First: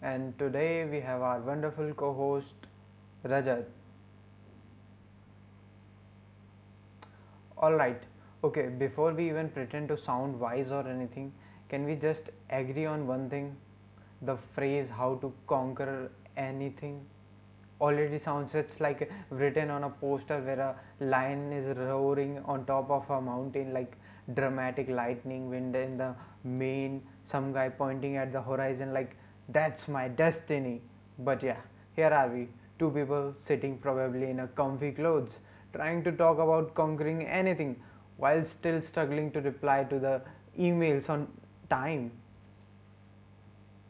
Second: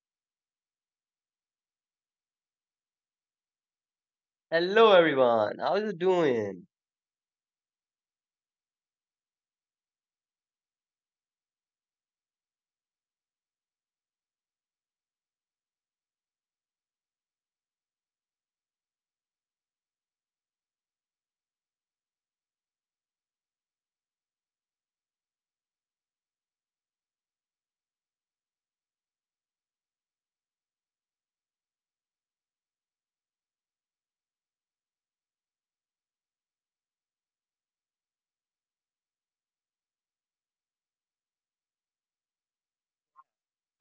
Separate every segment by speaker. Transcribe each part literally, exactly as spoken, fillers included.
Speaker 1: and today we have our wonderful co host Rajat.
Speaker 2: Hello everyone, how you doing?
Speaker 1: Alright, okay, before we even pretend to sound wise or anything, can we just agree on one thing? The phrase how to conquer anything already sounds, it's like written on a poster where a lion is roaring on top of a mountain, like dramatic lightning, wind in the main, some guy pointing at the horizon like, that's my destiny. But yeah, here are we, two people sitting probably in a comfy clothes, trying to talk about conquering anything while still struggling to reply to the emails on time.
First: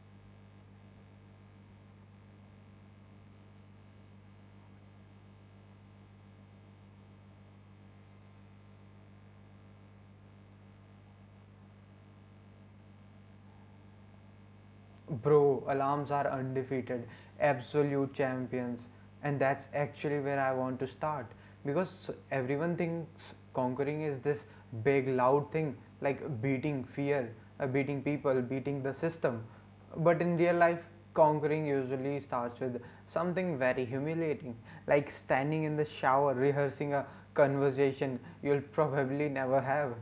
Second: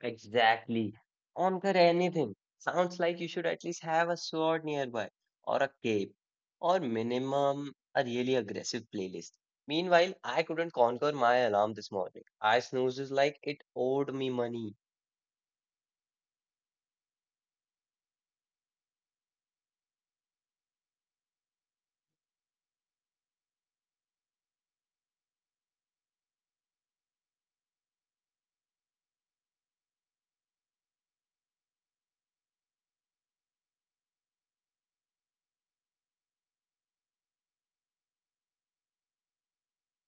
Speaker 2: Exactly. Conquer anything. Sounds like you should at least have a sword nearby, or a cape, or minimum a really aggressive playlist. Meanwhile, I couldn't conquer my alarm this morning. I snoozes like it owed me money.
Speaker 1: Bro, alarms are undefeated, absolute champions, and that's actually where I want to start, because everyone thinks conquering is this big, loud thing, like beating fear, uh, beating people, beating the system. But in real life, conquering usually starts with something very humiliating, like standing in the shower rehearsing a conversation you'll probably never have.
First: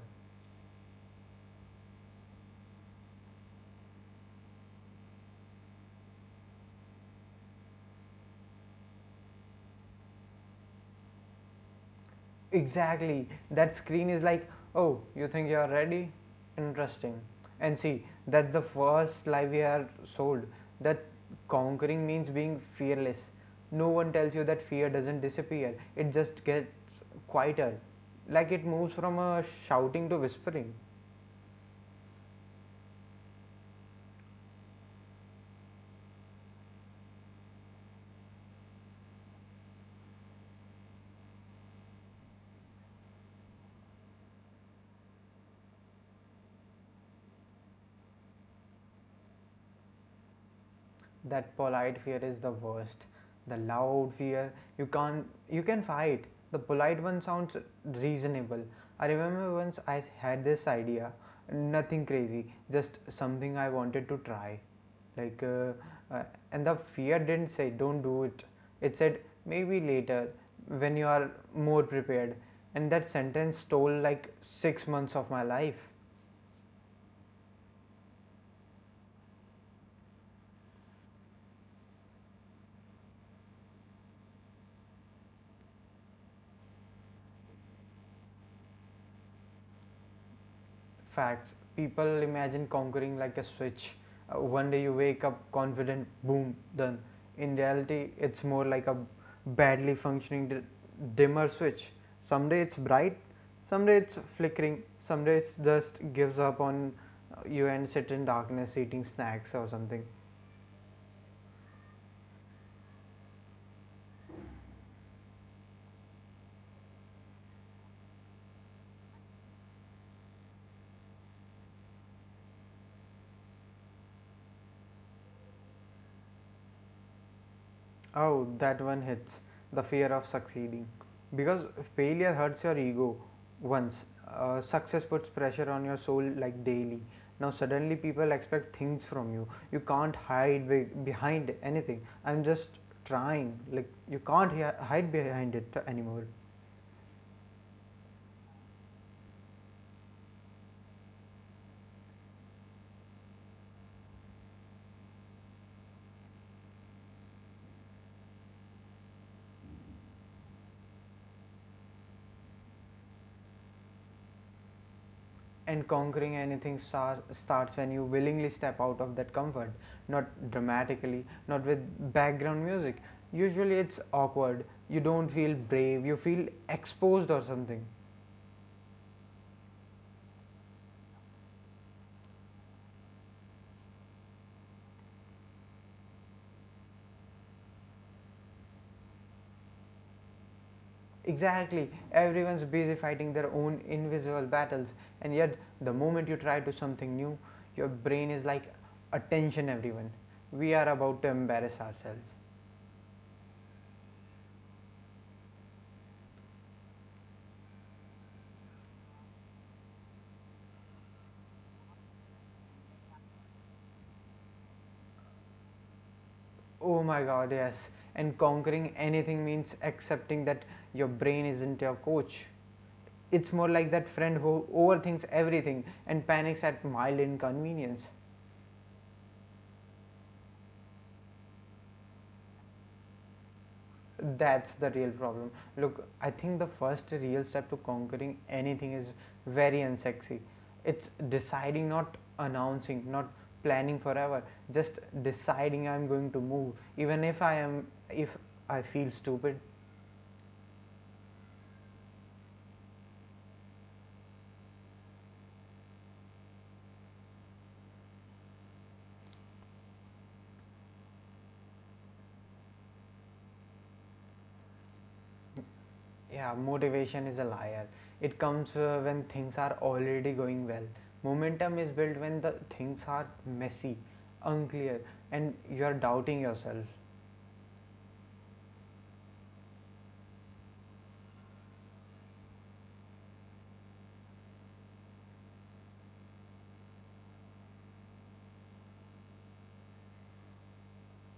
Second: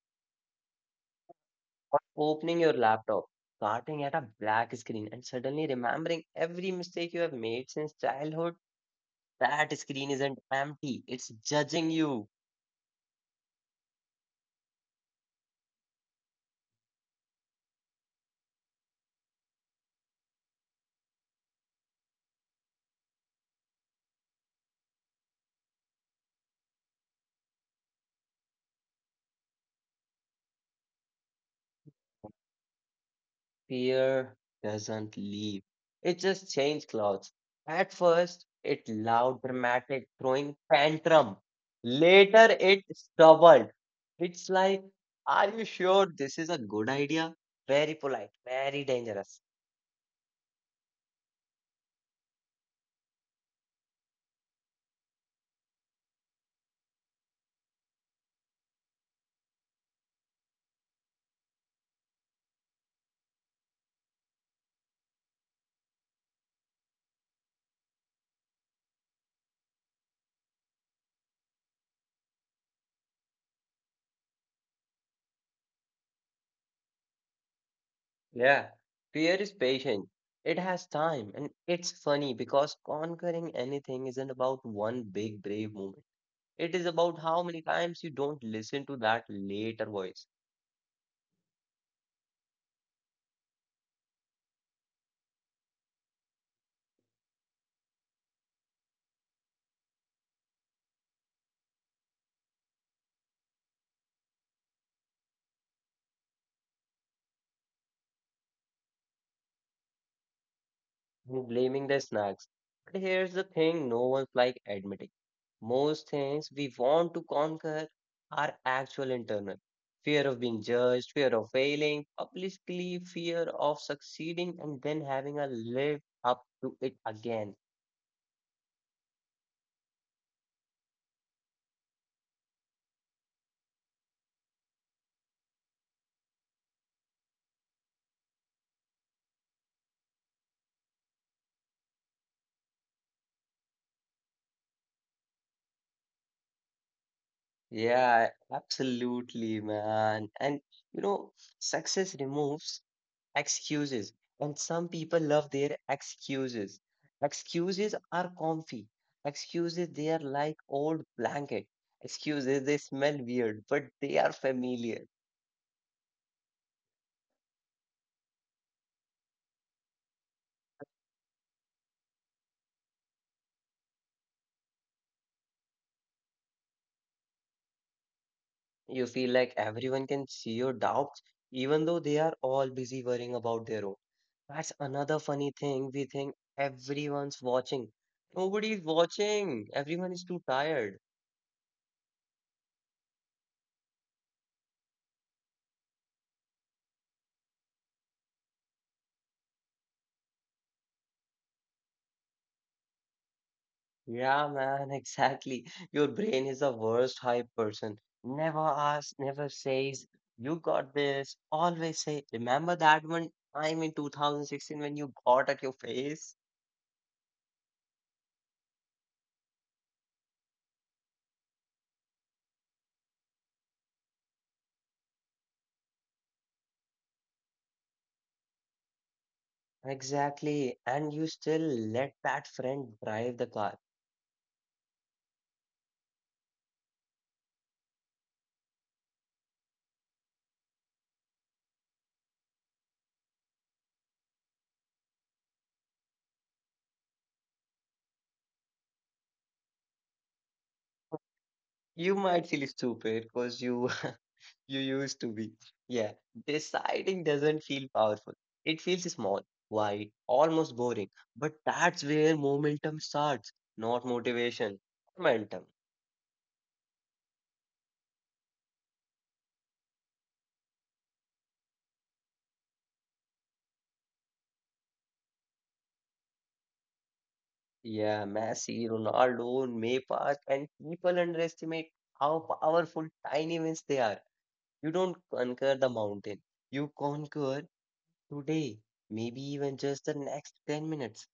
Speaker 2: Or opening your laptop, starting at a black screen, and suddenly remembering every mistake you have made since childhood. That screen isn't empty, it's judging you.
Speaker 1: Exactly. That screen is like, oh, you think you're ready? Interesting. And see, that's the first lie we are sold. That conquering means being fearless. No one tells you that fear doesn't disappear, it just gets quieter. Like, it moves from a shouting to whispering.
Speaker 2: fear doesn't leave. It just changes clothes. At first, it loud, dramatic, throwing tantrum. Later, it stubborn. It's like, are you sure this is a good idea? Very polite, very dangerous.
Speaker 1: That polite fear is the worst. The loud fear you can't you can fight. The polite one sounds reasonable. I remember once I had this idea, nothing crazy, just something I wanted to try, like uh, uh, and the fear didn't say don't do it, it said maybe later, when you are more prepared. And that sentence stole like six months of my life.
Speaker 2: Yeah. Fear is patient. It has time, and it's funny because conquering anything isn't about one big brave moment. It is about how many times you don't listen to that later voice.
Speaker 1: Facts. People imagine conquering like a switch. Uh, one day you wake up confident, boom, done. In reality, it's more like a badly functioning d- dimmer switch. Someday it's bright, someday it's flickering, someday it's just gives up on uh, you and sit in darkness eating snacks or something.
Speaker 2: blaming the snacks. But here's the thing no one's like admitting. Most things we want to conquer are actual internal. Fear of being judged, fear of failing, publicly fear of succeeding and then having a live up to it again.
Speaker 1: Oh, that one hits, the fear of succeeding. Because failure hurts your ego once. Uh, success puts pressure on your soul, like, daily. Now, suddenly, people expect things from you. You can't hide be- behind anything. I'm just trying. Like, you can't hi- hide behind it anymore.
Speaker 2: Yeah, absolutely, man. And you know, success removes excuses, and some people love their excuses. Excuses are comfy, excuses they are like old blanket, excuses they smell weird but they are familiar.
Speaker 1: And conquering anything starts when you willingly step out of that comfort, not dramatically, not with background music. Usually it's awkward, you don't feel brave, you feel exposed or something.
Speaker 2: You feel like everyone can see your doubts even though they are all busy worrying about their own. That's another funny thing: we think everyone's watching. Nobody's watching, everyone is too tired.
Speaker 1: Exactly, everyone's busy fighting their own invisible battles, and yet the moment you try to do something new, your brain is like, attention everyone, we are about to embarrass ourselves.
Speaker 2: Yeah, man, exactly. Your brain is the worst hype person. Never asks, never says, you got this. Always say, remember that one time in two thousand sixteen when you got at your face?
Speaker 1: Oh my god, yes. And conquering anything means accepting that your brain isn't your coach. It's more like that friend who overthinks everything and panics at mild inconvenience.
Speaker 2: Exactly. And you still let that friend drive the car.
Speaker 1: That's the real problem. Look, I think the first real step to conquering anything is very unsexy. It's deciding, not announcing, not planning forever. Just deciding I'm going to move, even if I am, if I feel stupid.
Speaker 2: You might feel stupid because you you used to be. Yeah. Deciding doesn't feel powerful. It feels small, white, almost boring. But that's where momentum starts, not motivation. Momentum.
Speaker 1: Yeah, motivation is a liar. It comes uh, when things are already going well. Momentum is built when the things are messy, unclear, and you are doubting yourself.
Speaker 2: Yeah, Messi, Ronaldo, Neymar, and people underestimate how powerful tiny wins they are. You don't conquer the mountain. You conquer today. Maybe even just the next ten minutes.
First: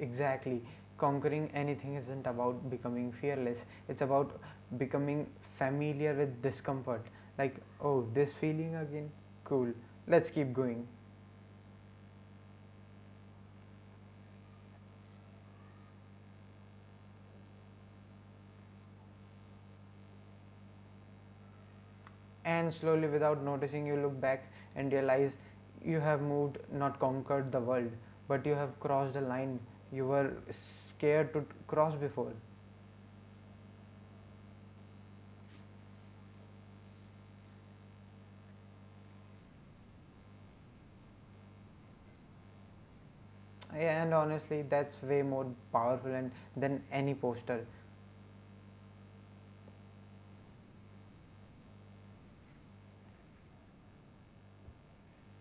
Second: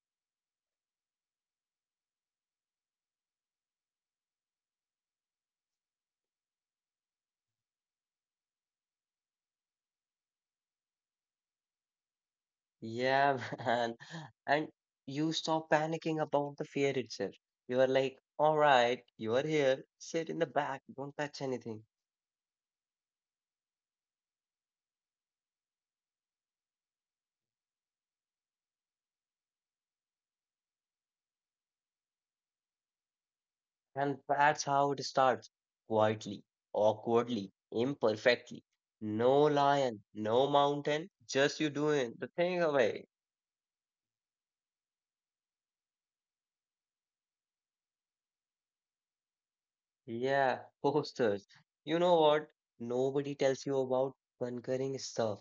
Speaker 1: Exactly. Conquering anything isn't about becoming fearless, it's about becoming familiar with discomfort. Like, oh, this feeling again? Cool, let's keep going.
Speaker 2: Yeah, man. And you stop panicking about the fear itself. You are like, all right, you are here, sit in the back, don't touch anything.
Speaker 1: And slowly, without noticing, you look back and realize you have moved, not conquered the world, but you have crossed a line you were scared to cross before.
Speaker 2: And that's how it starts, quietly, awkwardly, imperfectly. No lion, no mountain, just you doing the thing away.
Speaker 1: Yeah, and honestly, that's way more powerful and than any poster.
Speaker 2: Yeah, posters. You know what? Nobody tells you about conquering stuff.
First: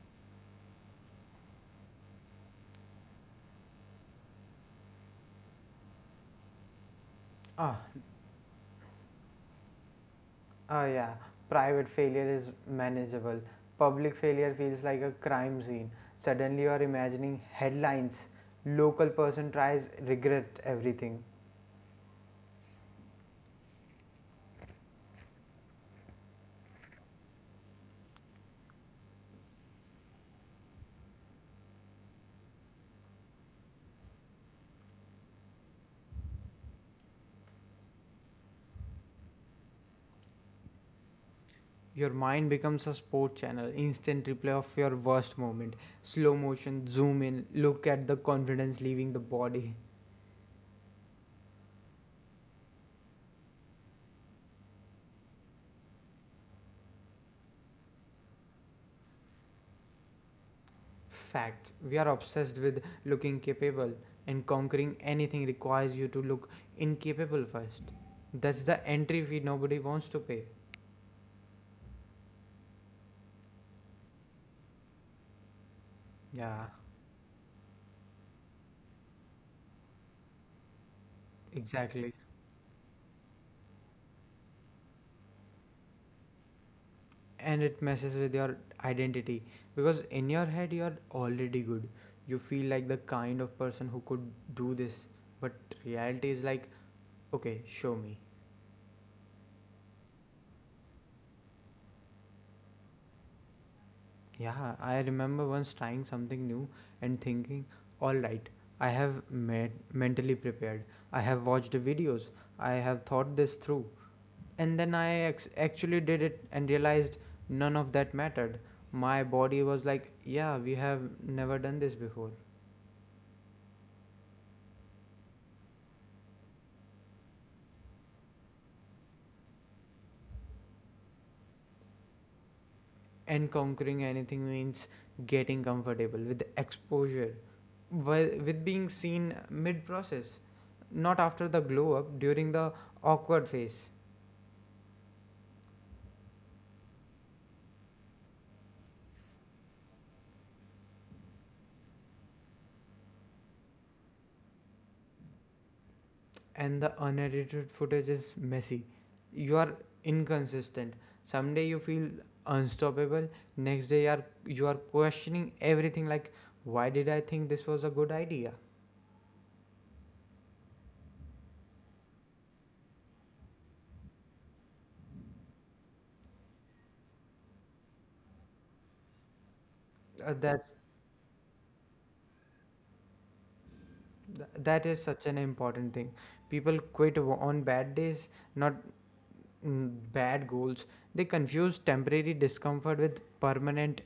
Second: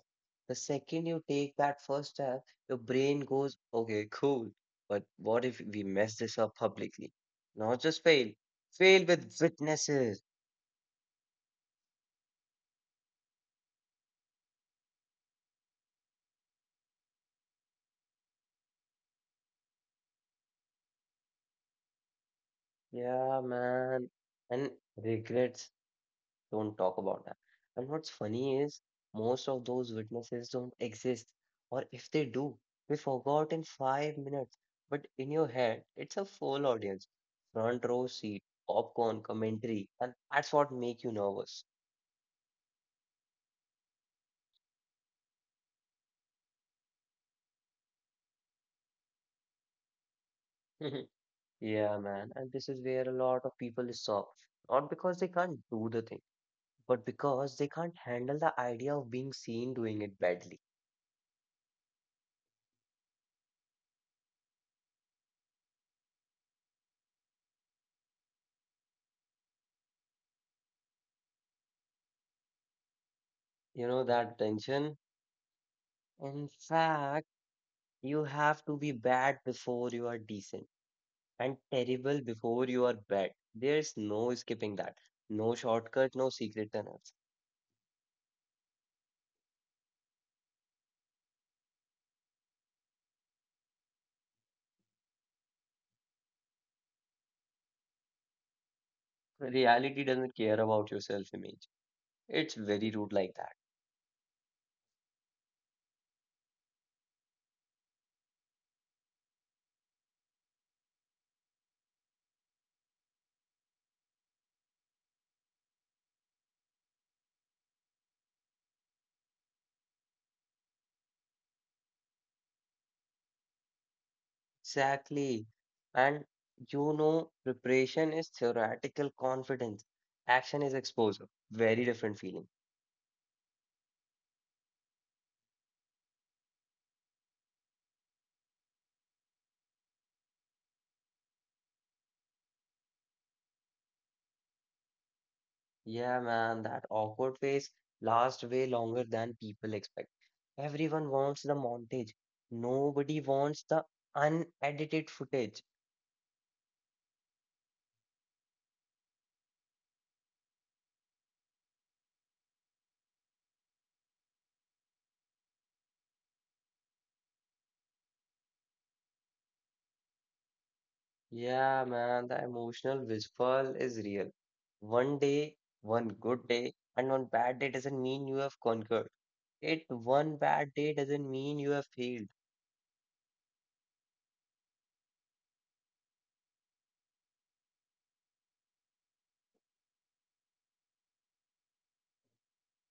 Speaker 2: The second you take that first step, your brain goes, okay, cool. But what if we mess this up publicly? Not
Speaker 1: Ah,
Speaker 2: just fail, fail with witnesses.
Speaker 1: ah, yeah. Private failure is manageable. Public failure feels like a crime scene. Suddenly, you are imagining headlines. Local person tries regret everything.
Speaker 2: Yeah, man. And regrets. Don't talk about that. And what's funny is most of those witnesses don't exist, or if they do, we forgot in five minutes. But in your head, it's a full audience, front row seat, popcorn, commentary, and that's what make you nervous.
Speaker 1: Your mind becomes a sport channel, instant replay of your worst moment, slow motion, zoom in, look at the confidence leaving the body.
Speaker 2: Yeah, man. And this is where a lot of people stop, not because they can't do the thing, but because they can't handle the idea of being seen doing it badly.
Speaker 1: Fact. We are obsessed with looking capable, and conquering anything requires you to look incapable first. That's the entry fee nobody wants to pay.
Speaker 2: You know that tension. In
Speaker 1: Yeah,
Speaker 2: fact. You have to be bad before you are decent and
Speaker 1: exactly.
Speaker 2: terrible before you are bad. There's no skipping that. No shortcut, no secret tunnels.
Speaker 1: And it messes with your identity, because in your head you're already good. You feel like the kind of person who could do this, but reality is like, okay, show me.
Speaker 2: Reality doesn't care about your self-image. It's very rude like that.
Speaker 1: Yeah, I remember once trying something new and thinking, all right, I have med- mentally prepared. I have watched the videos. I have thought this through. And then I ex- actually did it and realized none of that mattered. My body was like, yeah, we have never done this before.
Speaker 2: Exactly. And you know, preparation is theoretical confidence. Action is exposure. Very different feeling.
Speaker 1: And conquering anything means getting comfortable with exposure, wi- with being seen mid process, not after the glow up, during the awkward phase.
Speaker 2: Yeah, man, that awkward phase lasts way longer than people expect. Everyone wants the montage. Nobody wants the unedited footage.
Speaker 1: And the unedited footage is messy. You are inconsistent. Someday you feel unstoppable. Next day you are you are questioning everything, like, why did I think this was a good idea?
Speaker 2: Yeah, man, the emotional withdrawal is real. One day, one good day, and one bad day doesn't mean you have conquered.
Speaker 1: Uh,
Speaker 2: It
Speaker 1: that's
Speaker 2: one bad day doesn't mean you have failed.
Speaker 1: th- that is such an important thing. People quit w- on bad days, not mm, bad goals. They confuse temporary discomfort with permanent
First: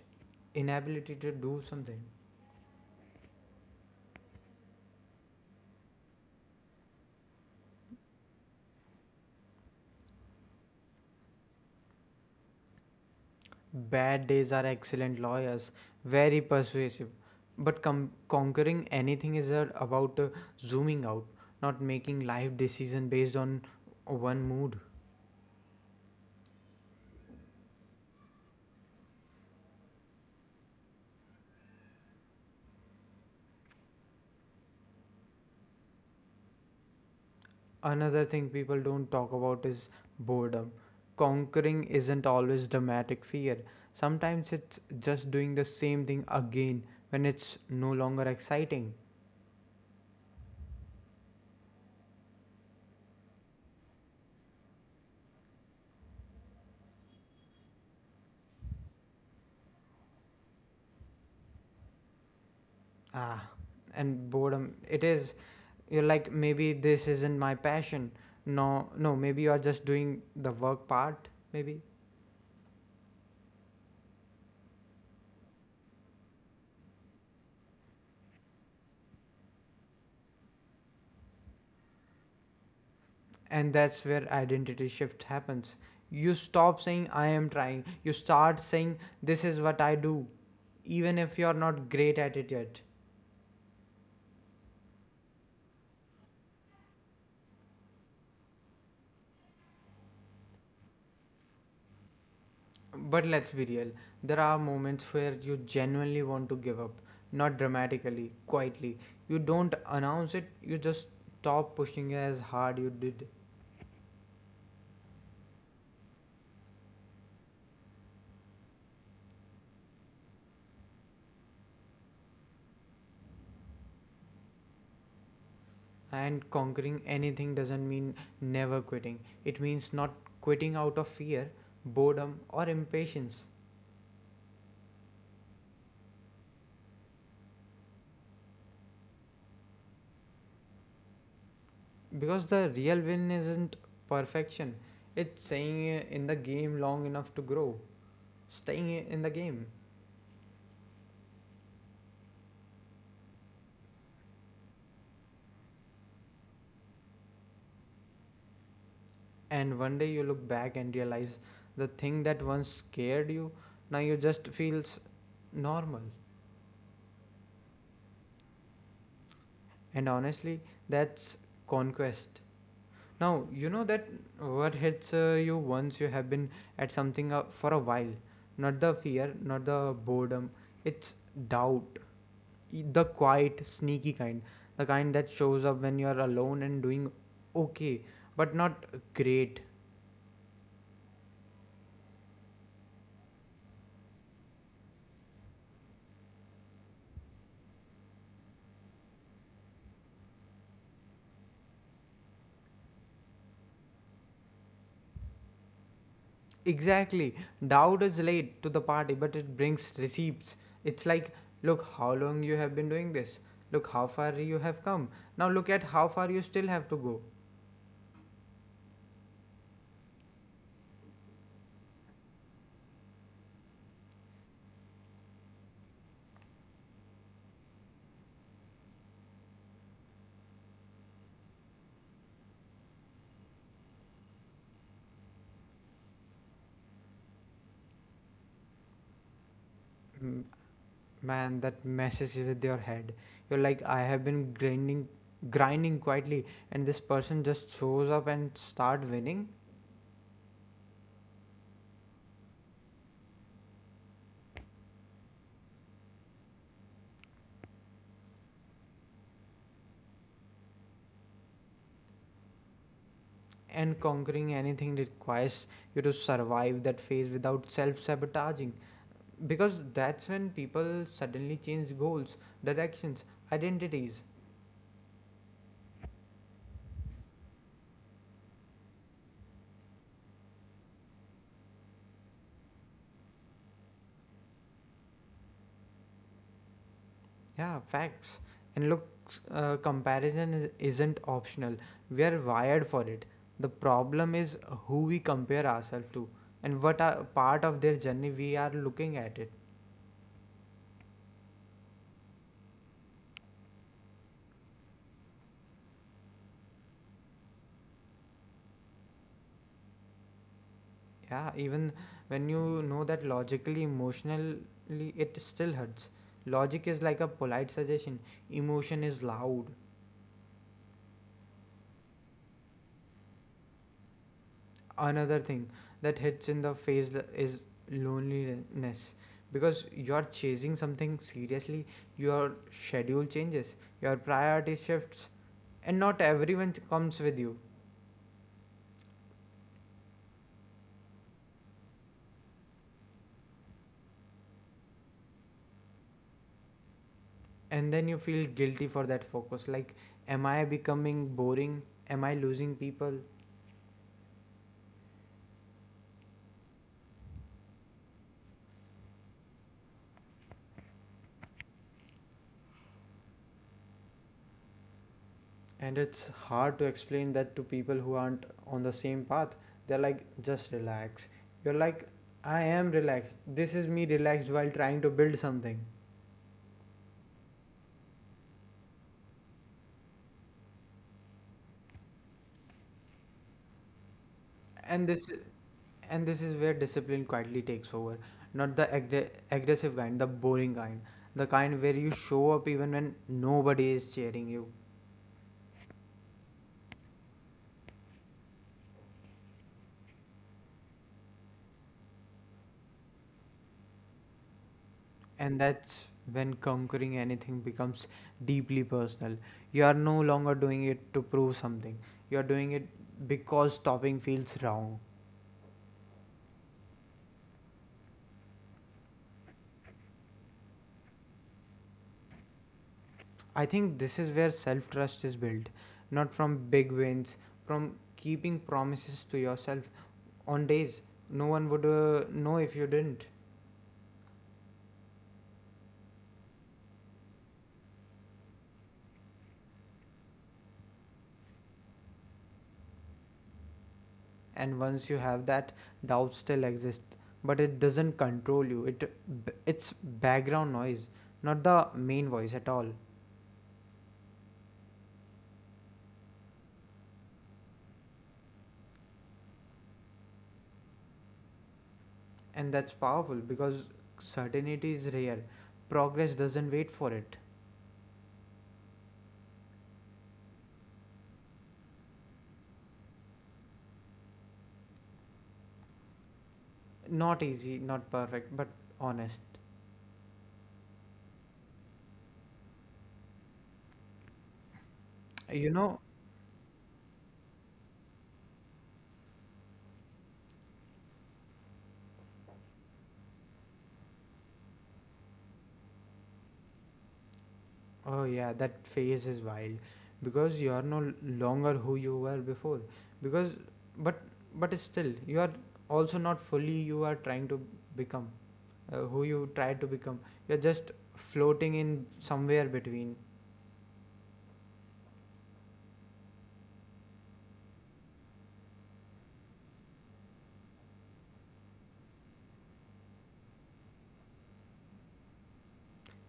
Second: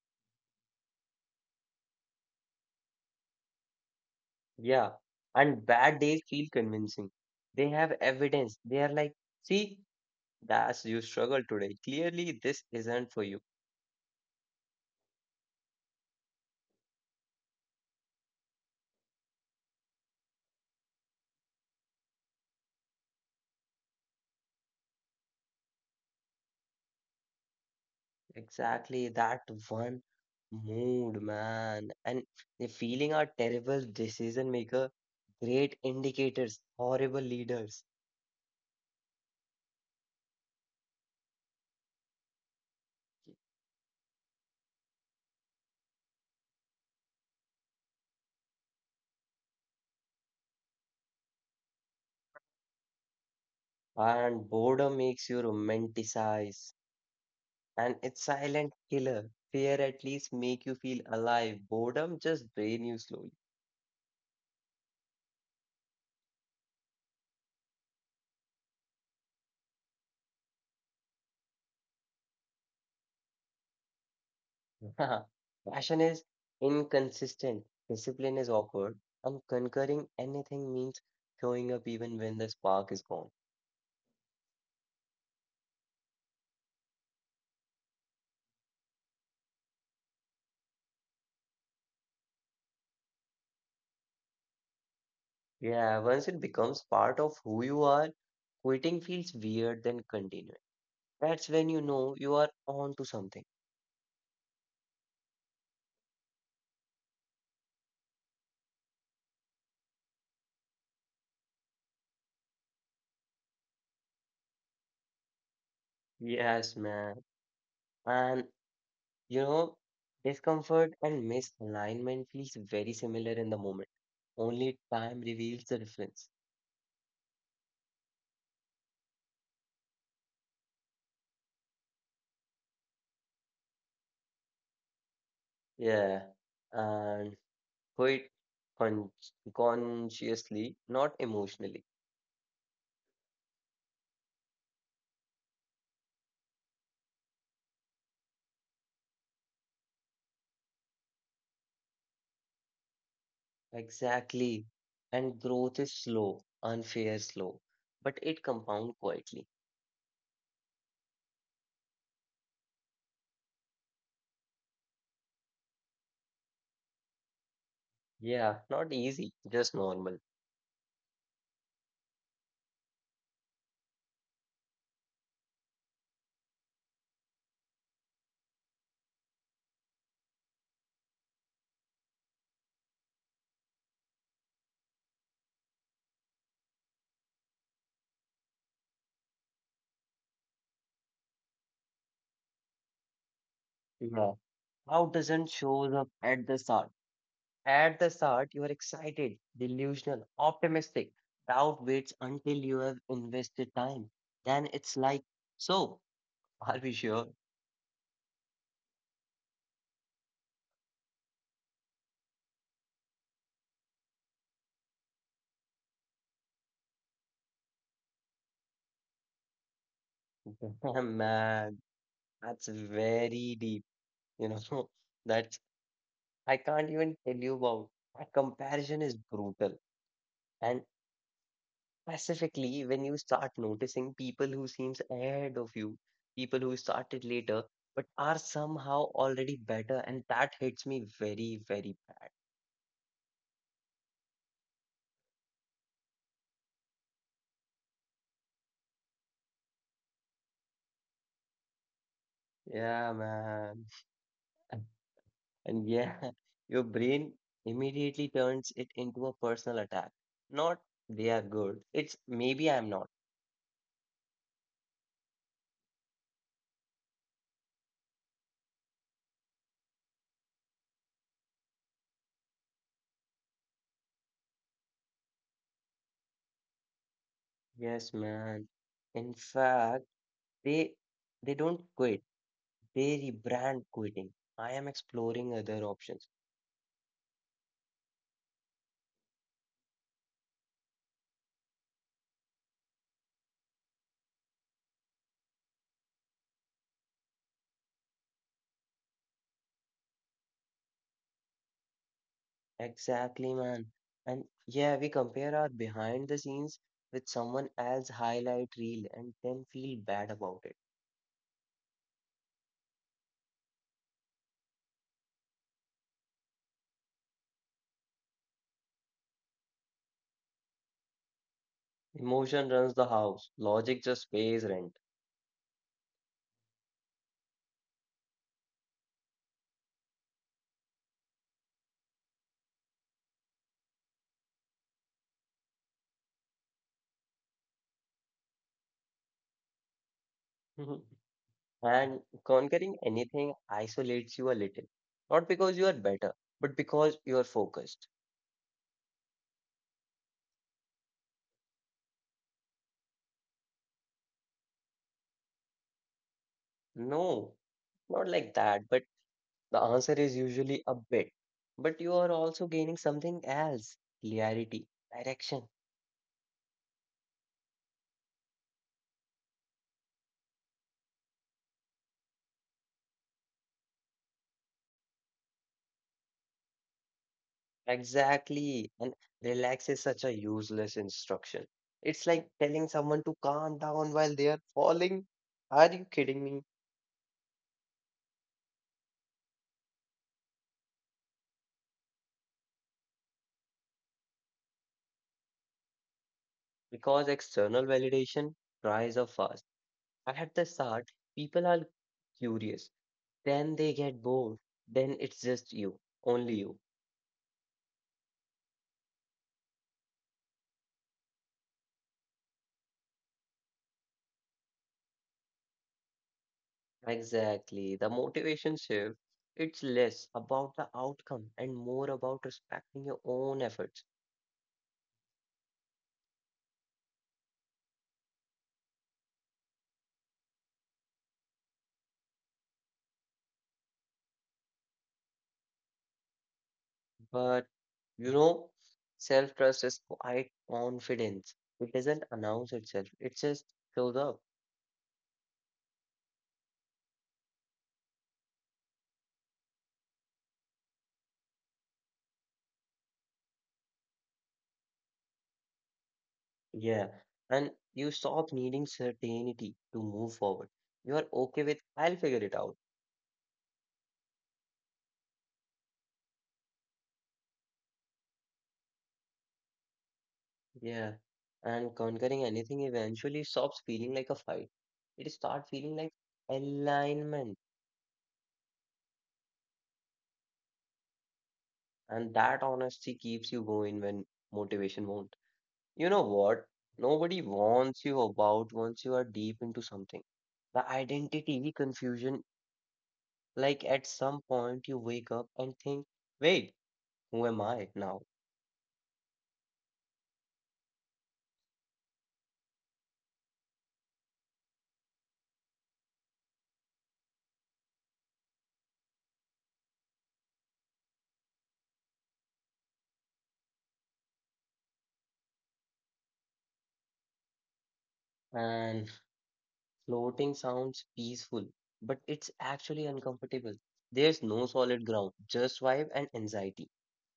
Speaker 1: inability to do something.
Speaker 2: Yeah. And bad days feel convincing. They have evidence. They are like, see, that's you struggled today. Clearly, this isn't for you.
Speaker 1: Bad days are excellent lawyers, very persuasive. But com- conquering anything is uh, about uh, zooming out, not making life decision based on one mood.
Speaker 2: Exactly that one mood, man. And the feeling are terrible decision maker, great indicators, horrible leaders.
Speaker 1: Another thing people don't talk about is boredom. Conquering isn't always dramatic fear. Sometimes it's just doing the same thing again when it's no longer exciting.
Speaker 2: And boredom makes you romanticize. And it's silent killer. Fear at least make you feel alive. Boredom just drain you slowly.
Speaker 1: Ah, and boredom, it is, you're like, maybe this isn't my passion. No, no, maybe you are just doing the work part, maybe.
Speaker 2: Passion is inconsistent. Discipline is awkward. And conquering anything means showing up even when the spark is gone.
Speaker 1: And that's where identity shift happens. You stop saying I am trying, you start saying this is what I do, even if you're not great at it yet.
Speaker 2: Yeah, once it becomes part of who you are, quitting feels weird than continuing. That's when you know you are on to something.
Speaker 1: But let's be real, there are moments where you genuinely want to give up, not dramatically, quietly. You don't announce it, you just stop pushing as hard you did.
Speaker 2: Yes, man. And you know, discomfort and misalignment feels very similar in the moment. Only time reveals the difference.
Speaker 1: And conquering anything doesn't mean never quitting. It means not quitting out of fear, boredom, or impatience.
Speaker 2: Yeah. And quit con consciously, not emotionally.
Speaker 1: Because the real win isn't perfection, it's staying in the game long enough to grow, staying in the game.
Speaker 2: Exactly. And growth is slow, unfair slow, but it compound quietly.
Speaker 1: And one day you look back and realize the thing that once scared you now you just feels normal.
Speaker 2: Yeah, not easy, just normal.
Speaker 1: And honestly, that's conquest. Now, you know that what hits uh, you once you have been at something uh, for a while. Not the fear, not the boredom. It's doubt. E- The quiet, sneaky kind. The kind that shows up when you're alone and doing okay, but not great.
Speaker 2: Yeah. How doesn't shows up at the start? At the start, you are excited, delusional, optimistic. Doubt waits until you have invested time. Then it's like, so, are we sure?
Speaker 1: Exactly. Doubt is late to the party, but it brings receipts. It's like, look how long you have been doing this. Look how far you have come. Now look at how far you still have to go.
Speaker 2: Damn, man, that's very deep. You know, that's I can't even tell you about. That comparison is brutal. And specifically, when you start noticing people who seems ahead of you, people who started later but are somehow already better, and that hits me very, very bad.
Speaker 1: Man, that messes with your head. You're like, I have been grinding, grinding quietly, and this person just shows up and start winning.
Speaker 2: Yeah, man. And yeah, your brain immediately turns it into a personal attack. Not they are good. It's maybe I'm not.
Speaker 1: And conquering anything that requires you to survive that phase without self-sabotaging, because that's when people suddenly change goals, directions, identities.
Speaker 2: Yes, man. In fact, they they don't quit. They rebrand quitting. I am exploring other options.
Speaker 1: Yeah, facts. And look, uh, comparison is, isn't optional. We are wired for it. The problem is who we compare ourselves to, and what are part of their journey we are looking at it.
Speaker 2: Exactly, man. And yeah, we compare our behind the scenes with someone else's highlight reel and then feel bad about it.
Speaker 1: Yeah, even when you know that logically, emotionally, it still hurts. Logic is like a polite suggestion, emotion is loud.
Speaker 2: Emotion runs the house, logic just pays rent.
Speaker 1: Another thing that hits in the face th- is loneliness, because you're chasing something seriously, your schedule changes, your priority shifts, and not everyone comes with you.
Speaker 2: And conquering anything isolates you a little. Not because you are better, but because you are focused.
Speaker 1: And then you feel guilty for that focus, like, am I becoming boring? Am I losing people?
Speaker 2: No, not like that, but the answer is usually a bit. But you are also gaining something else, clarity, direction.
Speaker 1: And it's hard to explain that to people who aren't on the same path. They're like, just relax. You're like, I am relaxed. This is me relaxed while trying to build something.
Speaker 2: Exactly. And relax is such a useless instruction. It's like telling someone to calm down while they are falling. Are
Speaker 1: and
Speaker 2: you
Speaker 1: this
Speaker 2: kidding me?
Speaker 1: And this is where discipline quietly takes over. Not the aggr- aggressive kind, the boring kind. The kind where you show up even when nobody is cheering you.
Speaker 2: Because external validation rise up fast. At the start, people are curious. Then they get bored. Then it's just you, only
Speaker 1: And
Speaker 2: you.
Speaker 1: that's when conquering anything becomes deeply personal. You are no longer doing it to prove something, you are doing it because stopping feels wrong.
Speaker 2: Exactly. The motivation shift, it's less about the outcome and more about respecting your own efforts.
Speaker 1: I think this is where self trust is built, not from big wins, from keeping promises to yourself on days no one would uh, know if you didn't.
Speaker 2: But you know, self trust is quite confidence. It doesn't announce itself, it just shows up.
Speaker 1: And once you have that, doubt still exists, but it doesn't control you, it it's background noise, not the main voice at all.
Speaker 2: Yeah. And you stop needing certainty to move forward. You are okay with, I'll figure it out.
Speaker 1: And that's powerful, because certainty is rare, progress doesn't wait for it.
Speaker 2: Yeah. And conquering anything eventually stops feeling like a fight. It starts feeling like alignment.
Speaker 1: Not easy, not perfect, but honest.
Speaker 2: And that honesty keeps you going when motivation won't. You know what?
Speaker 1: You know.
Speaker 2: Nobody warns you about once you are deep into something. The identity confusion, like at some point you wake up and think, wait, who am I now?
Speaker 1: Oh yeah, that phase is wild, because you are no longer who you were before, because but but still you are also not fully, you are trying to become uh, who you try to become. You're just floating in somewhere between,
Speaker 2: And floating sounds peaceful, but it's actually uncomfortable. There's no solid ground, just vibe and anxiety.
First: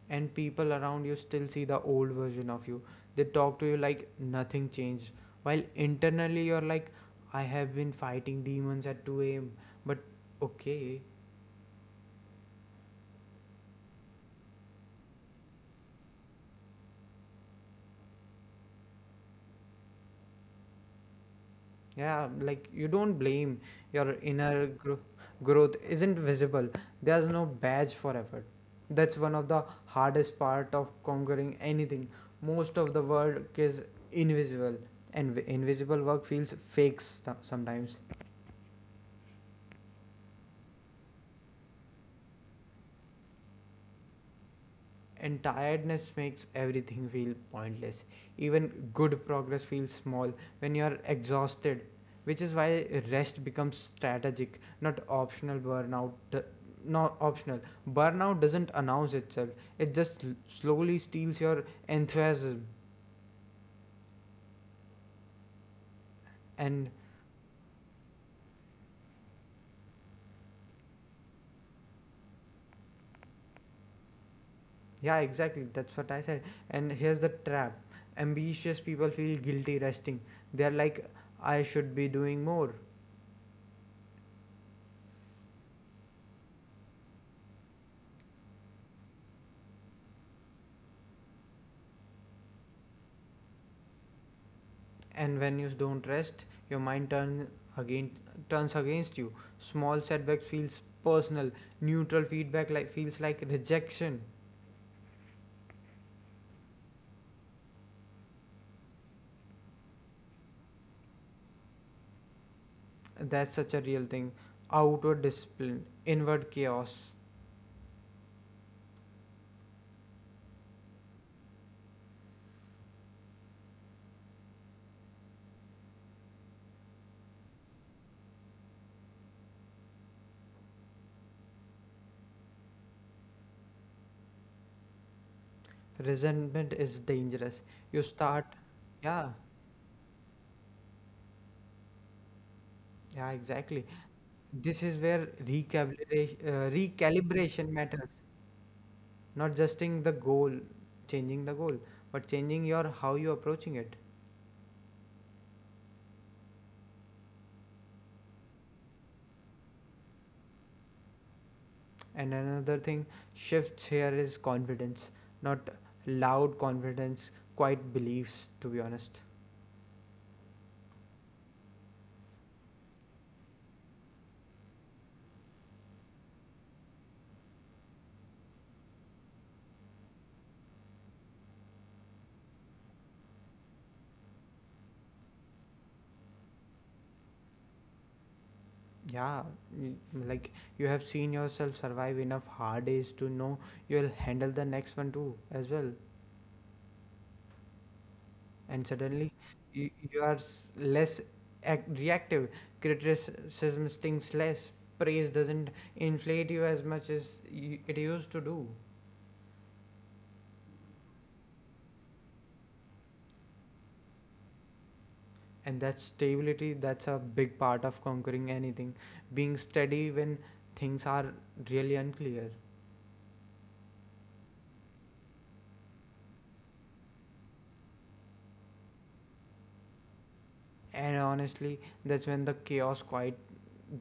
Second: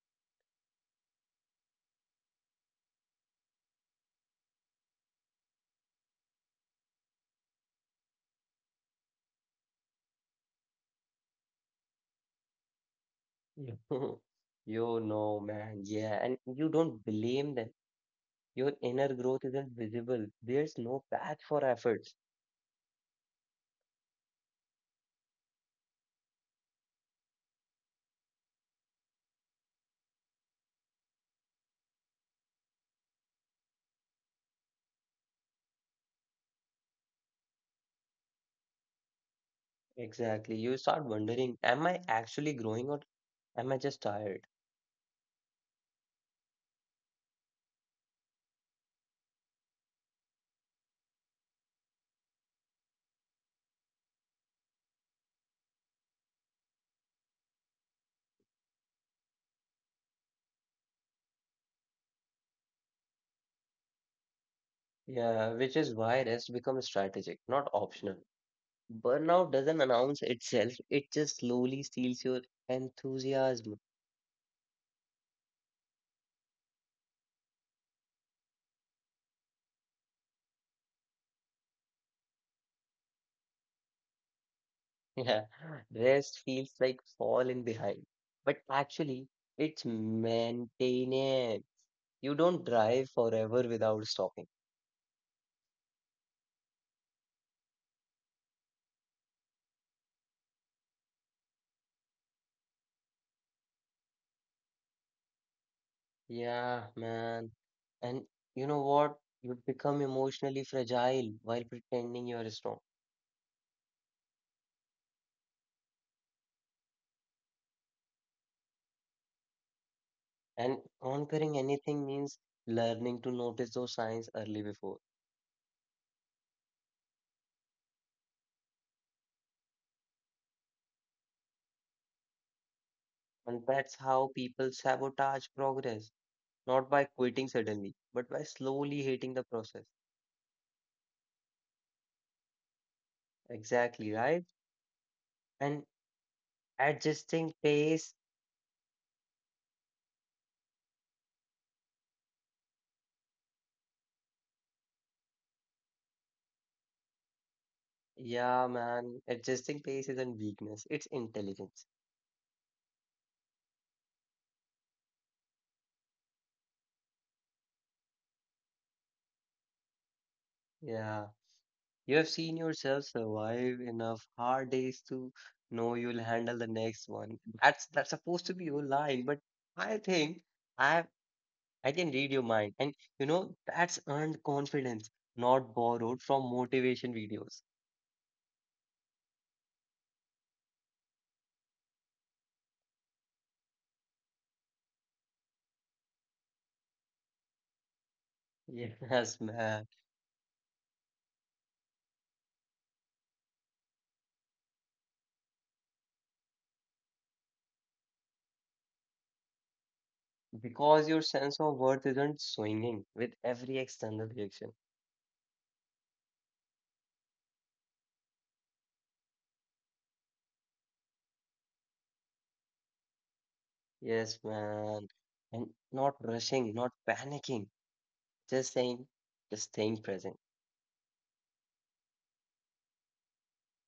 Speaker 1: and people around you still see the old version of you. They talk to you like nothing changed, while internally you're like, I have been fighting demons at two a m. But okay.
Speaker 2: Yeah. You know, man, yeah, and you don't blame them. Your inner growth isn't visible. There's no path for effort.
Speaker 1: Yeah, like, you don't blame. Your inner gro- growth isn't visible. There's no badge for effort. That's one of the hardest part of conquering anything. Most of the work is invisible, and v- invisible work feels fake st- sometimes.
Speaker 2: Exactly. You start wondering, am I actually growing or am I just tired?
Speaker 1: And tiredness makes everything feel pointless. Even good progress feels small when you are exhausted, which is why rest becomes strategic, not optional burnout. Not optional. Burnout doesn't announce itself, it just l- slowly steals your enthusiasm.
Speaker 2: Yeah, which is why rest
Speaker 1: And
Speaker 2: becomes strategic, not optional. Burnout doesn't announce itself, it just slowly steals your enthusiasm.
Speaker 1: yeah, exactly, that's what I said. And here's the trap ambitious people feel guilty resting. They're like, I should be doing more.
Speaker 2: Yeah, rest feels like falling behind. But actually, it's maintenance. You don't drive forever without stopping.
Speaker 1: And when you don't rest your mind turn again turns against you. Small setback feels personal, neutral feedback like feels like rejection.
Speaker 2: Yeah, man. And you know what? You become emotionally fragile while pretending you're strong.
Speaker 1: That's such a real thing, outward discipline inward chaos.
Speaker 2: And conquering anything means learning to notice those signs early before. And that's how people sabotage progress,
Speaker 1: Resentment
Speaker 2: not
Speaker 1: is
Speaker 2: by quitting
Speaker 1: dangerous.
Speaker 2: suddenly,
Speaker 1: You
Speaker 2: but by
Speaker 1: start,
Speaker 2: slowly
Speaker 1: yeah,
Speaker 2: hating the process.
Speaker 1: yeah, exactly.
Speaker 2: Exactly, right?
Speaker 1: This is where
Speaker 2: And
Speaker 1: recalibration, uh,
Speaker 2: adjusting
Speaker 1: recalibration matters.
Speaker 2: pace,
Speaker 1: Not justing the goal, changing the goal, but changing your how you approaching it.
Speaker 2: yeah, man, adjusting pace isn't weakness, it's intelligence.
Speaker 1: And another thing shifts here is confidence, not loud confidence, quiet beliefs, to be honest.
Speaker 2: Yeah. You have seen yourself survive enough hard days to know you'll handle the next one. That's that's supposed to be your line, but I think. I I can read your mind. And you know, that's earned confidence, not borrowed from motivation videos.
Speaker 1: Yeah, y- like you have seen yourself survive enough hard days to know you'll handle the next one too, as well. And suddenly
Speaker 2: Yes,
Speaker 1: you,
Speaker 2: man.
Speaker 1: you are s- less act- reactive, criticism stings less, praise doesn't inflate you as much as y it used to do.
Speaker 2: Because your sense of worth isn't swinging with every external reaction.
Speaker 1: And that stability, that's a big part of conquering anything, being steady when things are really unclear.
Speaker 2: Yes, man. And not rushing, not panicking, just saying, just staying present.
Speaker 1: And honestly, that's when the chaos quiet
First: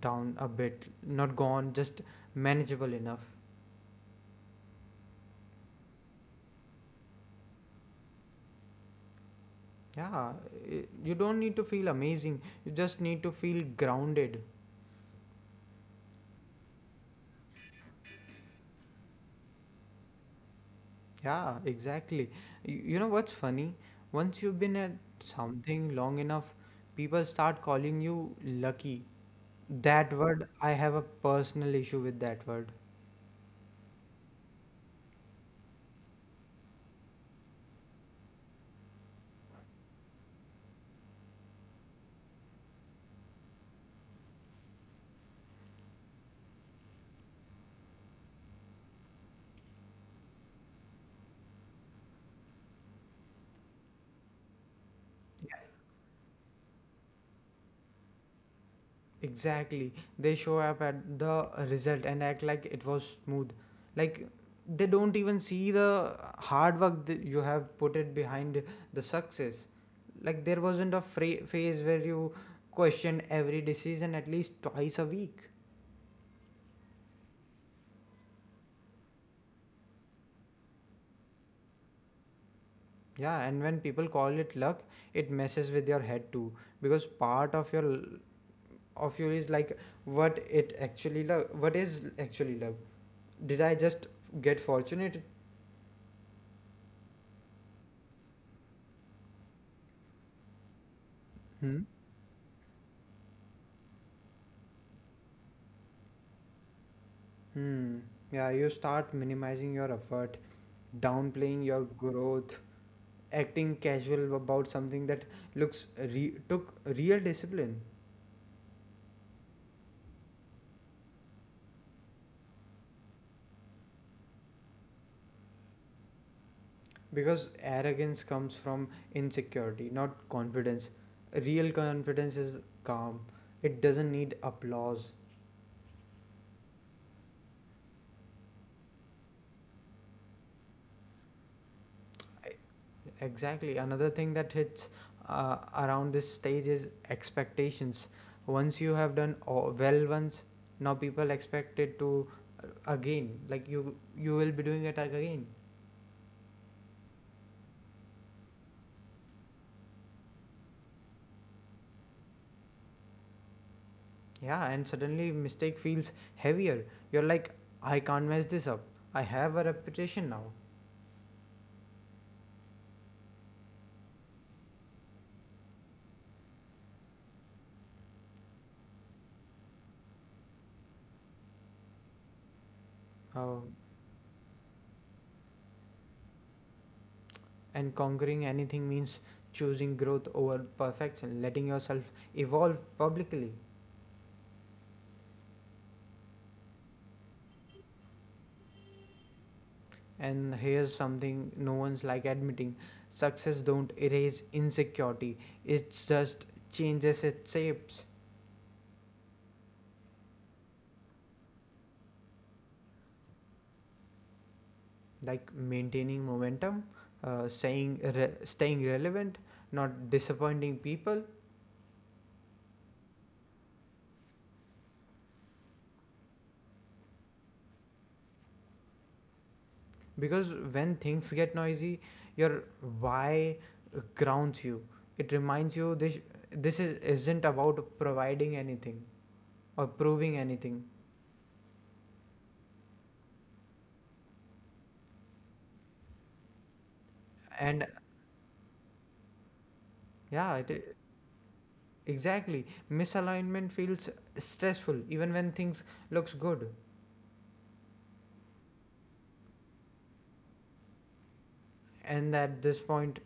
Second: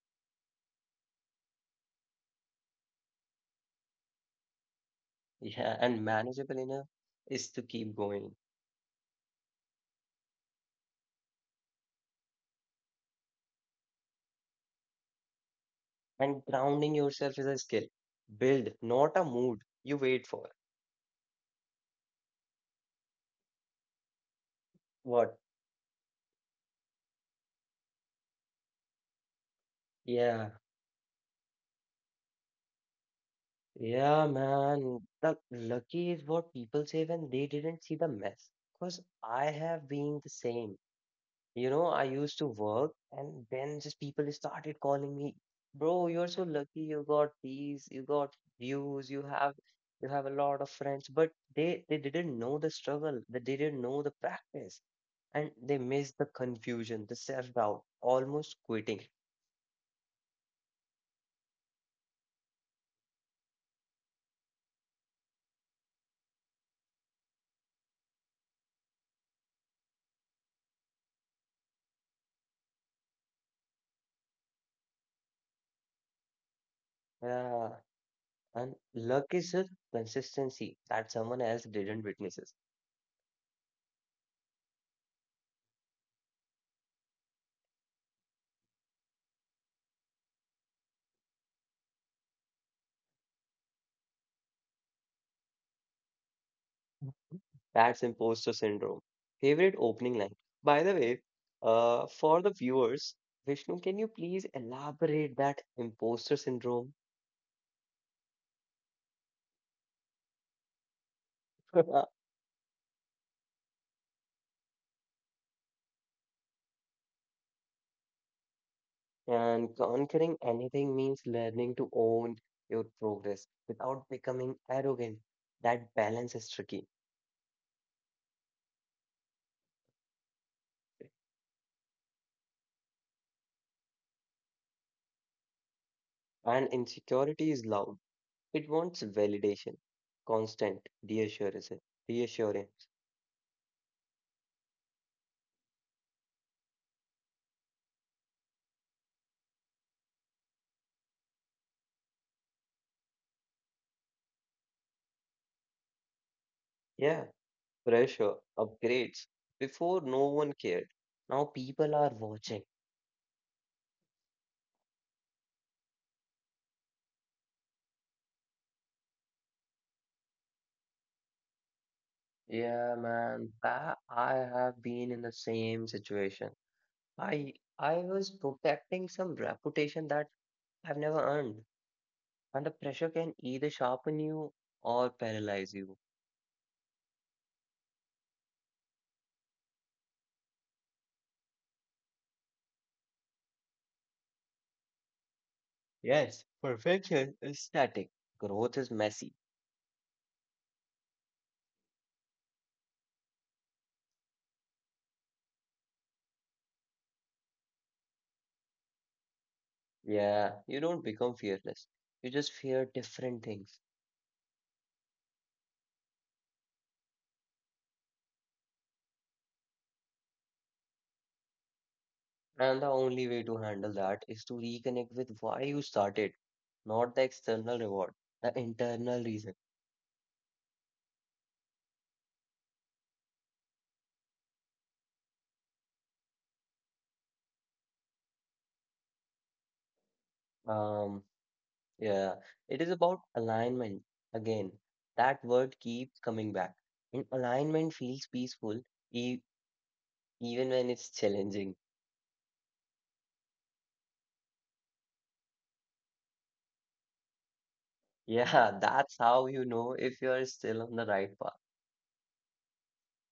Speaker 1: down a bit, not gone, just manageable enough.
Speaker 2: Yeah, and manageable enough is to keep going.
Speaker 1: Yeah i- you don't need to feel amazing, you just need to feel grounded.
Speaker 2: And grounding yourself is a skill. Build, not a mood you wait for.
Speaker 1: Yeah, exactly. You, you know what's funny, once you've been at
Speaker 2: What?
Speaker 1: something long enough, people start calling you lucky. That
Speaker 2: Yeah.
Speaker 1: word, I have a personal issue with that word.
Speaker 2: Yeah, man. The lucky is what people say when they didn't see the mess. Because I have been the same. You know, I used to work and then just people started calling me, bro, you're so lucky you got these, you got views, you have you have a lot of friends. But they they didn't know the struggle, they didn't know the practice, and they missed the confusion, the self-doubt, almost quitting.
Speaker 1: Exactly. They show up at the result and act like it was smooth. Like they don't even see the hard work that you have put it behind the success. Like there wasn't a fra- phase where you question every decision at least twice a week.
Speaker 2: Yeah. And luck is just consistency that someone else didn't witness.
Speaker 1: Yeah, and when people call it luck, it messes with your head too, because part of your of you is like, what it actually love. What is actually love? Did I just get fortunate?
Speaker 2: That's imposter syndrome. Favorite opening line. By the way,
Speaker 1: Hmm?
Speaker 2: uh, for the viewers, Vishnu, can you please elaborate that imposter syndrome?
Speaker 1: Hmm. Yeah, you start minimizing your effort, downplaying your growth, acting casual about something that looks re- took real discipline.
Speaker 2: And conquering anything means learning to own your progress without becoming arrogant. That balance is tricky.
Speaker 1: Because arrogance comes from insecurity, not confidence. Real confidence is calm. It doesn't need applause.
Speaker 2: And insecurity is loud. It wants validation, constant reassurance. Reassurance.
Speaker 1: Exactly. Another thing that hits uh, around this stage is expectations. Once you have done o- well once, now people expect it to, uh, again. Like you, you will be doing it ag- again.
Speaker 2: Yeah. Pressure, upgrades. Before, no one cared. Now people are watching.
Speaker 1: Yeah, and suddenly mistake feels heavier. You're like, I can't mess this up. I have a reputation now.
Speaker 2: Yeah, man, that I have been in the same situation. I I was protecting some reputation that I've never earned, and the pressure can
Speaker 1: Uh,
Speaker 2: either sharpen you or paralyze you.
Speaker 1: and conquering anything means choosing growth over perfection, letting yourself evolve publicly.
Speaker 2: Yes, perfection is static. Growth is messy.
Speaker 1: And here's something no one's like admitting, success don't erase insecurity, it just changes its shapes.
Speaker 2: Yeah, you don't become fearless. You just fear different things.
Speaker 1: Like maintaining momentum, uh, saying re- staying relevant, not disappointing people.
Speaker 2: And the only way to handle that is to reconnect with why you started, not the external reward, the internal reason.
Speaker 1: Because when things get noisy, your why grounds you, it reminds you this this is, isn't about providing anything or proving anything.
Speaker 2: Um, yeah, it is about alignment. Again, that word keeps coming back. And
Speaker 1: And
Speaker 2: alignment feels peaceful e
Speaker 1: yeah,
Speaker 2: even when
Speaker 1: it,
Speaker 2: it's challenging.
Speaker 1: exactly. Misalignment feels stressful even when things looks good.
Speaker 2: Yeah, that's how you know if you are still on the right path.
Speaker 1: And at this point,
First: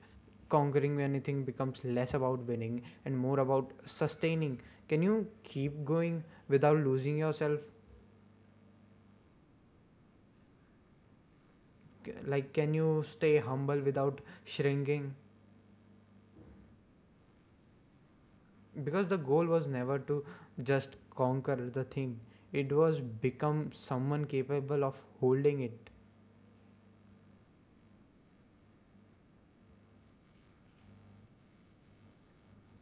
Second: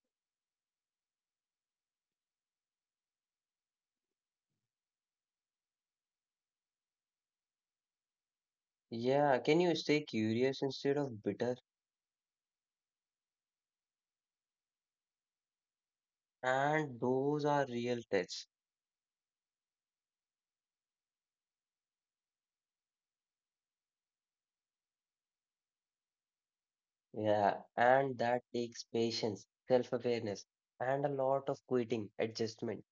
Speaker 1: conquering anything becomes less about winning and more about sustaining. Can you keep going without losing yourself?
Speaker 2: Yeah, can you stay curious instead of bitter?
Speaker 1: C- Like can you stay humble without shrinking?
Speaker 2: And those are real tests.
Speaker 1: Because the goal was never to just conquer the thing. It was become someone capable of holding it.
Speaker 2: Yeah, and that takes patience, self-awareness, and a lot of quitting, adjustment.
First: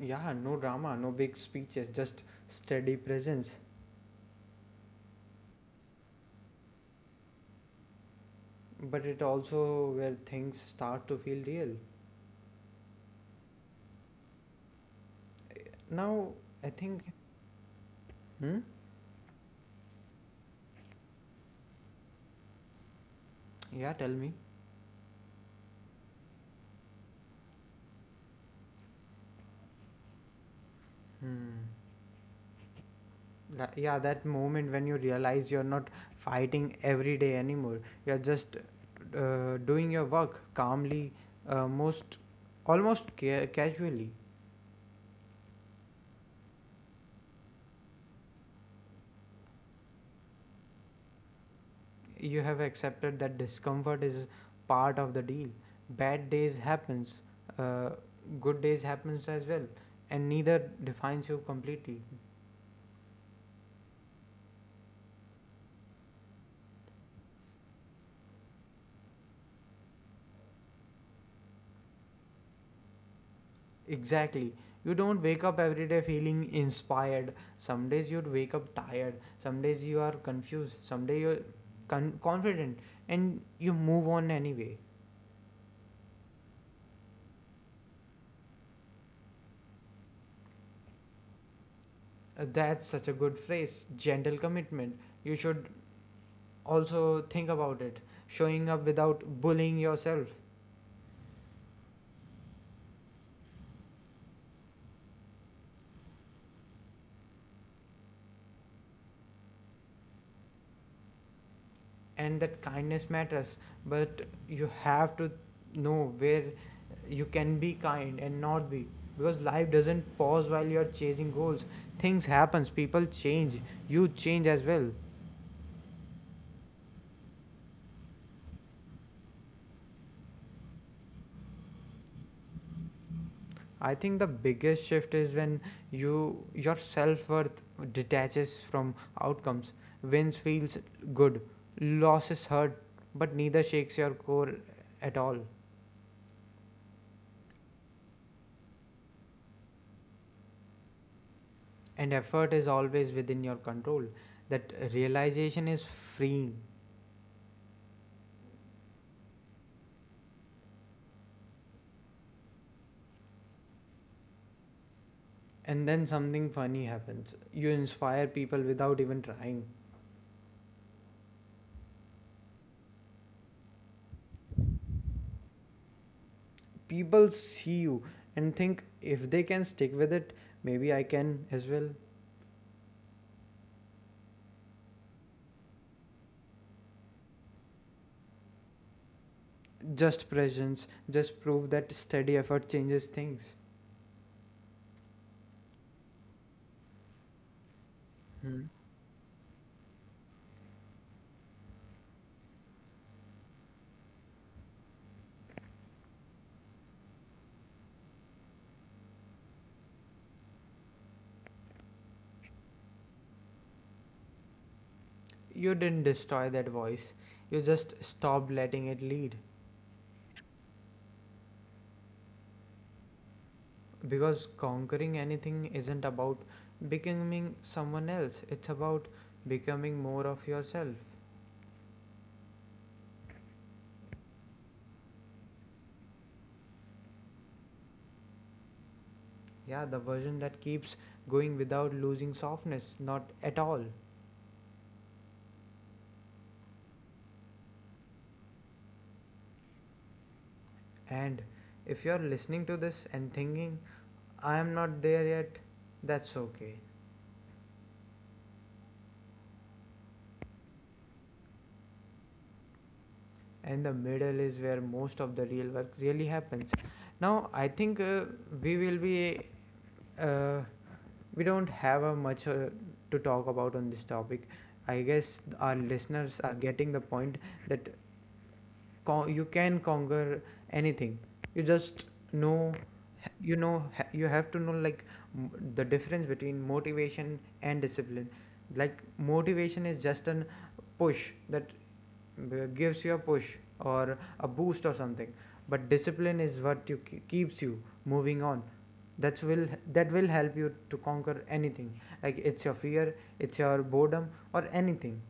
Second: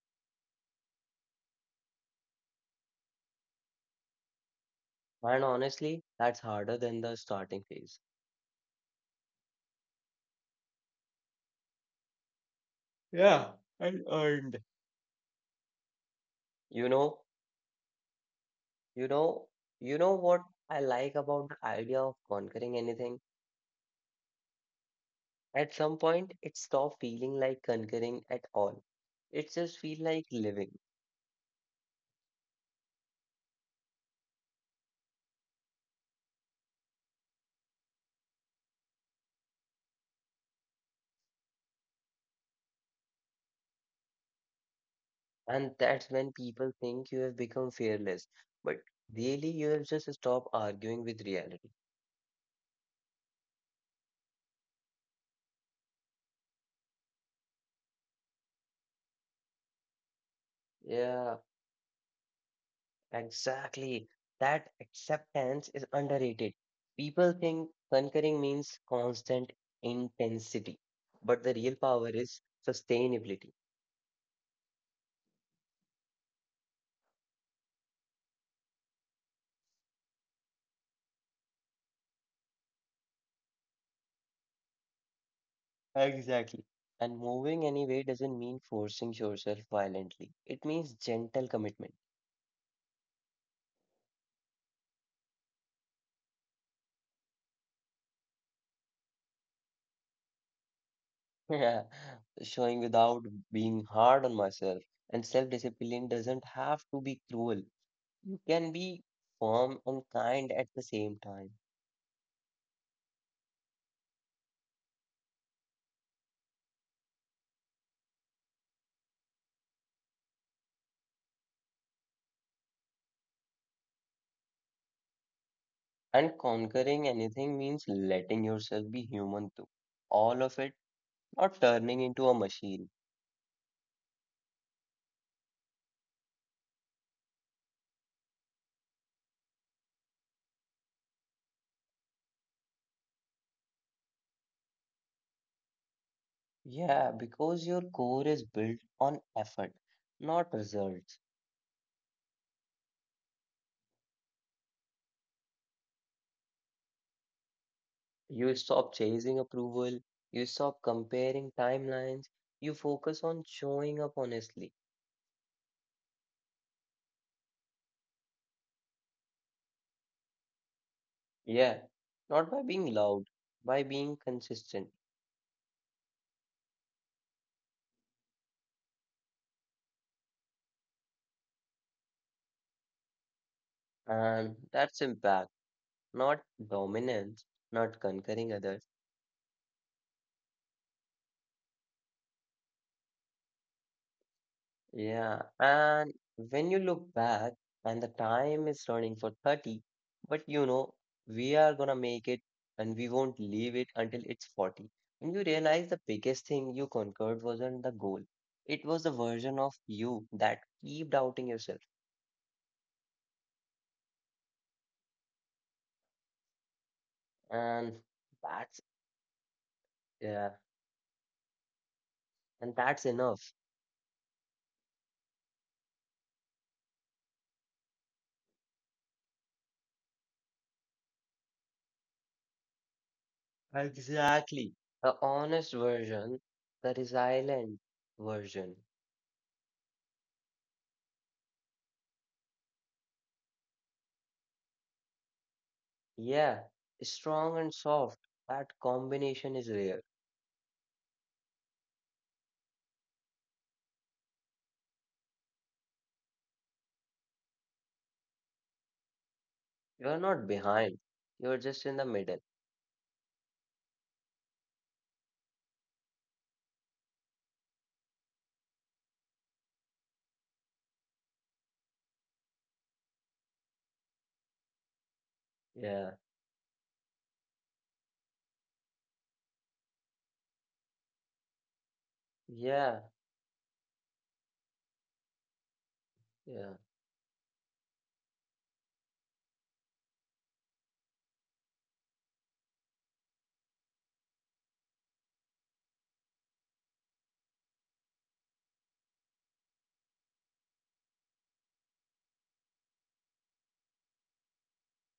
Speaker 1: Yeah, no drama, no big speeches, just steady presence.
Speaker 2: And honestly, that's harder than the starting phase.
Speaker 1: But it also where things start to feel real.
Speaker 2: Yeah, and earned.
Speaker 1: Now I
Speaker 2: You
Speaker 1: think,
Speaker 2: know,
Speaker 1: hmm?
Speaker 2: you know, you know what I like about the idea of conquering anything?
Speaker 1: Yeah, tell me.
Speaker 2: At some point, it stopped feeling like conquering at all. It just feels like living.
Speaker 1: Hmm. That, yeah, that moment when you realize you're not fighting every day anymore. You're just, uh, doing your work calmly, uh, most almost ca- casually.
Speaker 2: And that's when people think you have become fearless. But really, you have just stopped arguing with reality.
Speaker 1: You have accepted that discomfort is part of the deal. Bad days happens, uh, good days happens as well, and neither defines you
Speaker 2: Yeah.
Speaker 1: completely.
Speaker 2: Exactly. That acceptance is underrated. People think conquering means constant intensity, but the real power is sustainability.
Speaker 1: Exactly. You don't wake up every day feeling inspired. Some days you'd wake up tired. Some days you are confused. Some day you're con- confident and you move on anyway.
Speaker 2: Exactly. And moving anyway doesn't mean forcing yourself violently. It means gentle commitment.
Speaker 1: Uh, that's such a good phrase. Gentle commitment. You should also think about it. Showing up without bullying yourself.
Speaker 2: Yeah, showing without being hard on myself. And self-discipline doesn't have to be cruel. You can be firm and kind at the same time.
Speaker 1: And that kindness matters, but you have to know where you can be kind and not be, because life doesn't pause while you're chasing goals, things happens, people change, you change as well.
Speaker 2: And conquering anything means letting yourself be human too. All of it, not turning into a machine.
Speaker 1: I think the biggest shift is when you, your self-worth detaches from outcomes. Wins feels good, losses hurt, but neither shakes your core at all.
Speaker 2: Yeah, because your core is built on effort, not results.
Speaker 1: And effort is always within your control, that realization is freeing.
Speaker 2: You stop chasing approval, you stop comparing timelines, you focus on showing up honestly.
Speaker 1: And then something funny happens, you inspire people without even trying.
Speaker 2: Yeah, not by being loud, by being consistent.
Speaker 1: People see you and think, if they can stick with it, maybe I can as well.
Speaker 2: And that's impact, not dominance, not conquering others.
Speaker 1: Just presence, just prove that steady effort changes things.
Speaker 2: Yeah, and when you look back, and the
Speaker 1: Hmm.
Speaker 2: time is running for thirty, but you know, we are gonna make it and we won't leave it until it's forty. When you realize the biggest thing you conquered wasn't the goal, it was the version of you that keep doubting yourself.
Speaker 1: You didn't destroy that voice, you just
Speaker 2: And
Speaker 1: stopped letting it
Speaker 2: that's,
Speaker 1: lead.
Speaker 2: yeah, and that's enough.
Speaker 1: Because conquering anything isn't about becoming someone else, it's about becoming more of yourself.
Speaker 2: Exactly. The honest version, the resilient version.
Speaker 1: Yeah, the version that keeps going without losing softness, not at all.
Speaker 2: Yeah, strong and soft. That combination is rare.
Speaker 1: And if you're listening to this and thinking, I am not there yet, that's okay.
Speaker 2: You're not behind. You're just in the middle.
Speaker 1: And the middle is where most of the real work really happens. Now, I think, uh, we will be, uh, we don't have uh, much uh, to talk about on this topic. I guess our
Speaker 2: Yeah.
Speaker 1: listeners are getting the point that con- you can conquer anything. You just know,
Speaker 2: Yeah.
Speaker 1: you know, ha- you have to know, like, m- the difference between
Speaker 2: Yeah.
Speaker 1: motivation and discipline. Like motivation is just an push that, uh, gives you a push or a boost or something, but discipline is what you ke- keeps you moving on. that's will that will help you to conquer anything, like it's your fear, it's your boredom or anything.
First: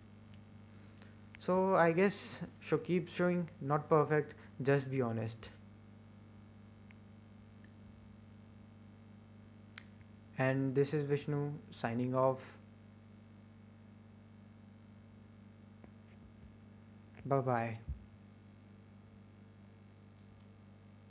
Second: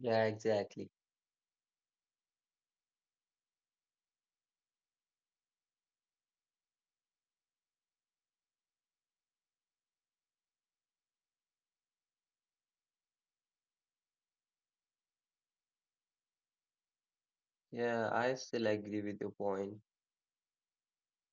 Speaker 2: Yeah, exactly.
Speaker 1: So I guess, show keep showing, not perfect, just be honest. And this is Vishnu signing off. Bye bye.
Speaker 2: Yeah, I still agree with your point.